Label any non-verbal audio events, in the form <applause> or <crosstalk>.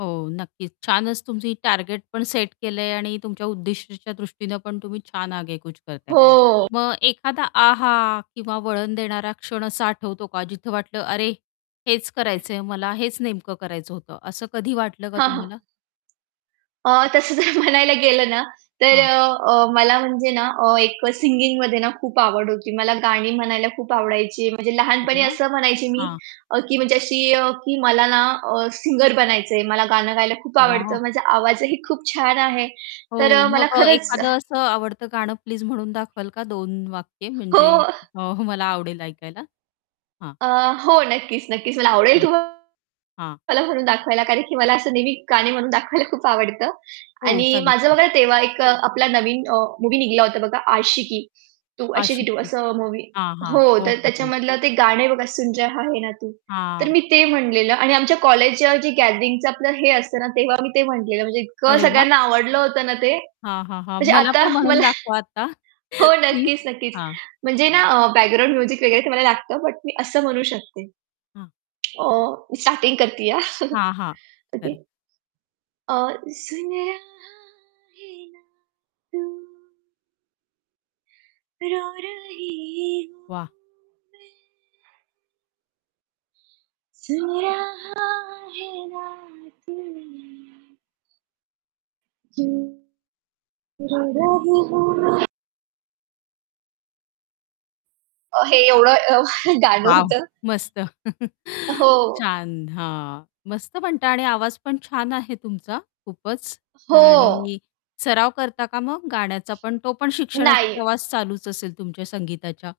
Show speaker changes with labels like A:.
A: हो, नक्कीच. छानच तुमची टार्गेट पण सेट केलंय आणि तुमच्या उद्दिष्टाच्या दृष्टीनं पण तुम्ही छान आगेकूच करताय.
B: हो.
A: मग एखादा आहा! किंवा वळण देणारा क्षण असा आठवतो का जिथं वाटलं, अरे, हेच करायचंय मला, हेच नेमकं करायचं होतं. असं कधी वाटलं का
B: हां, हां.
A: तुम्हाला?
B: अ, तसं जर म्हणायला गेलं ना, तर
A: हां.
B: अ, मला म्हणजे ना एक सिंगिंगमध्ये ना खूप आवड होती. मला गाणी म्हणायला खूप आवडायची. म्हणजे
A: अरे
B: लहानपणी
A: वाह!
B: असं म्हणायची मी
A: हां.
B: अ, की म्हणजे अशी की मला ना अ, सिंगर बनायचंय. मला गाणं गायला खूप आवडत.
A: वाह!
B: माझा आवाजही खूप छान आहे. तर
A: हो,
B: अ,
A: मग
B: मला
A: अ,
B: खरंच
A: एखादं असं आवडतं गाणं प्लीज म्हणून दाखवाल का? दोन वाक्य
B: हो.
A: म्हणजे अ, मला आवडेल ऐकायला. हां.
B: अ, हो नक्कीच, नक्कीच. मला आवडेल
A: हां,
B: तुम्हाला
A: हां.
B: म्हणून दाखवायला, कारण की मला असं नेहमी गाणे म्हणून दाखवायला खूप आवडतं.
A: हो,
B: आणि
A: चालू
B: माझं
A: करा.
B: बघा तेव्हा एक आपला नवीन अ, मूव्ही निघाला होता बघा, आशिकी तू आशिकी 2
A: आशिकी.
B: असं मूव्ही
A: हां, हां.
B: हो
A: हो,
B: तर
A: हो, हो.
B: त्याच्यामधलं ते गाणं बघा, सुन रहा आहे ना तू. तर
A: हां.
B: मी ते म्हणलेलं आणि आमच्या कॉलेजच्या जे गॅदरिंगचं आपलं हे असत ना, तेव्हा मी ते म्हटलेलं म्हणजे इतकं
A: अरे वाह!
B: सगळ्यांना आवडलं होतं ना ते.
A: हां, हां, हां.
B: <laughs> म्हणजे
A: मला
B: आता
A: पण म्हणून
B: मला
A: दाखवा आता. <chuckles>
B: हो,
A: प्लीज
B: नक्कीच, नक्कीच.
A: हां.
B: म्हणजे ना अ, बॅकग्राऊंड म्युझिक वगैरे ते मला लागतं. बट मी असं म्हणू शकते.
A: हां.
B: अं, मी स्टार्टिंग करतीये. <chuckles>
A: हां, हां. खरं.
B: ओके. अ, सुन रहा है ना तू रो रही हूँ
A: वाह!
B: मैं. सुन रहा है ना तू, क्यूँ रो रही हूँ मैं. अ, हे एवढं अ, <chuckles> गाणं
A: वॉव!
B: होतं.
A: मस्त.
B: अ,
A: <chuckles>
B: हो.
A: छान. हां. मस्त म्हणता आणि आवाज पण छान आहे तुमचा खूपच
B: हो.
A: आणि सराव करता का मग गाण्याचा पण, तो पण शिक्षणाचा
B: नाही.
A: प्रवास चालूच असेल तुमच्या संगीताच्या?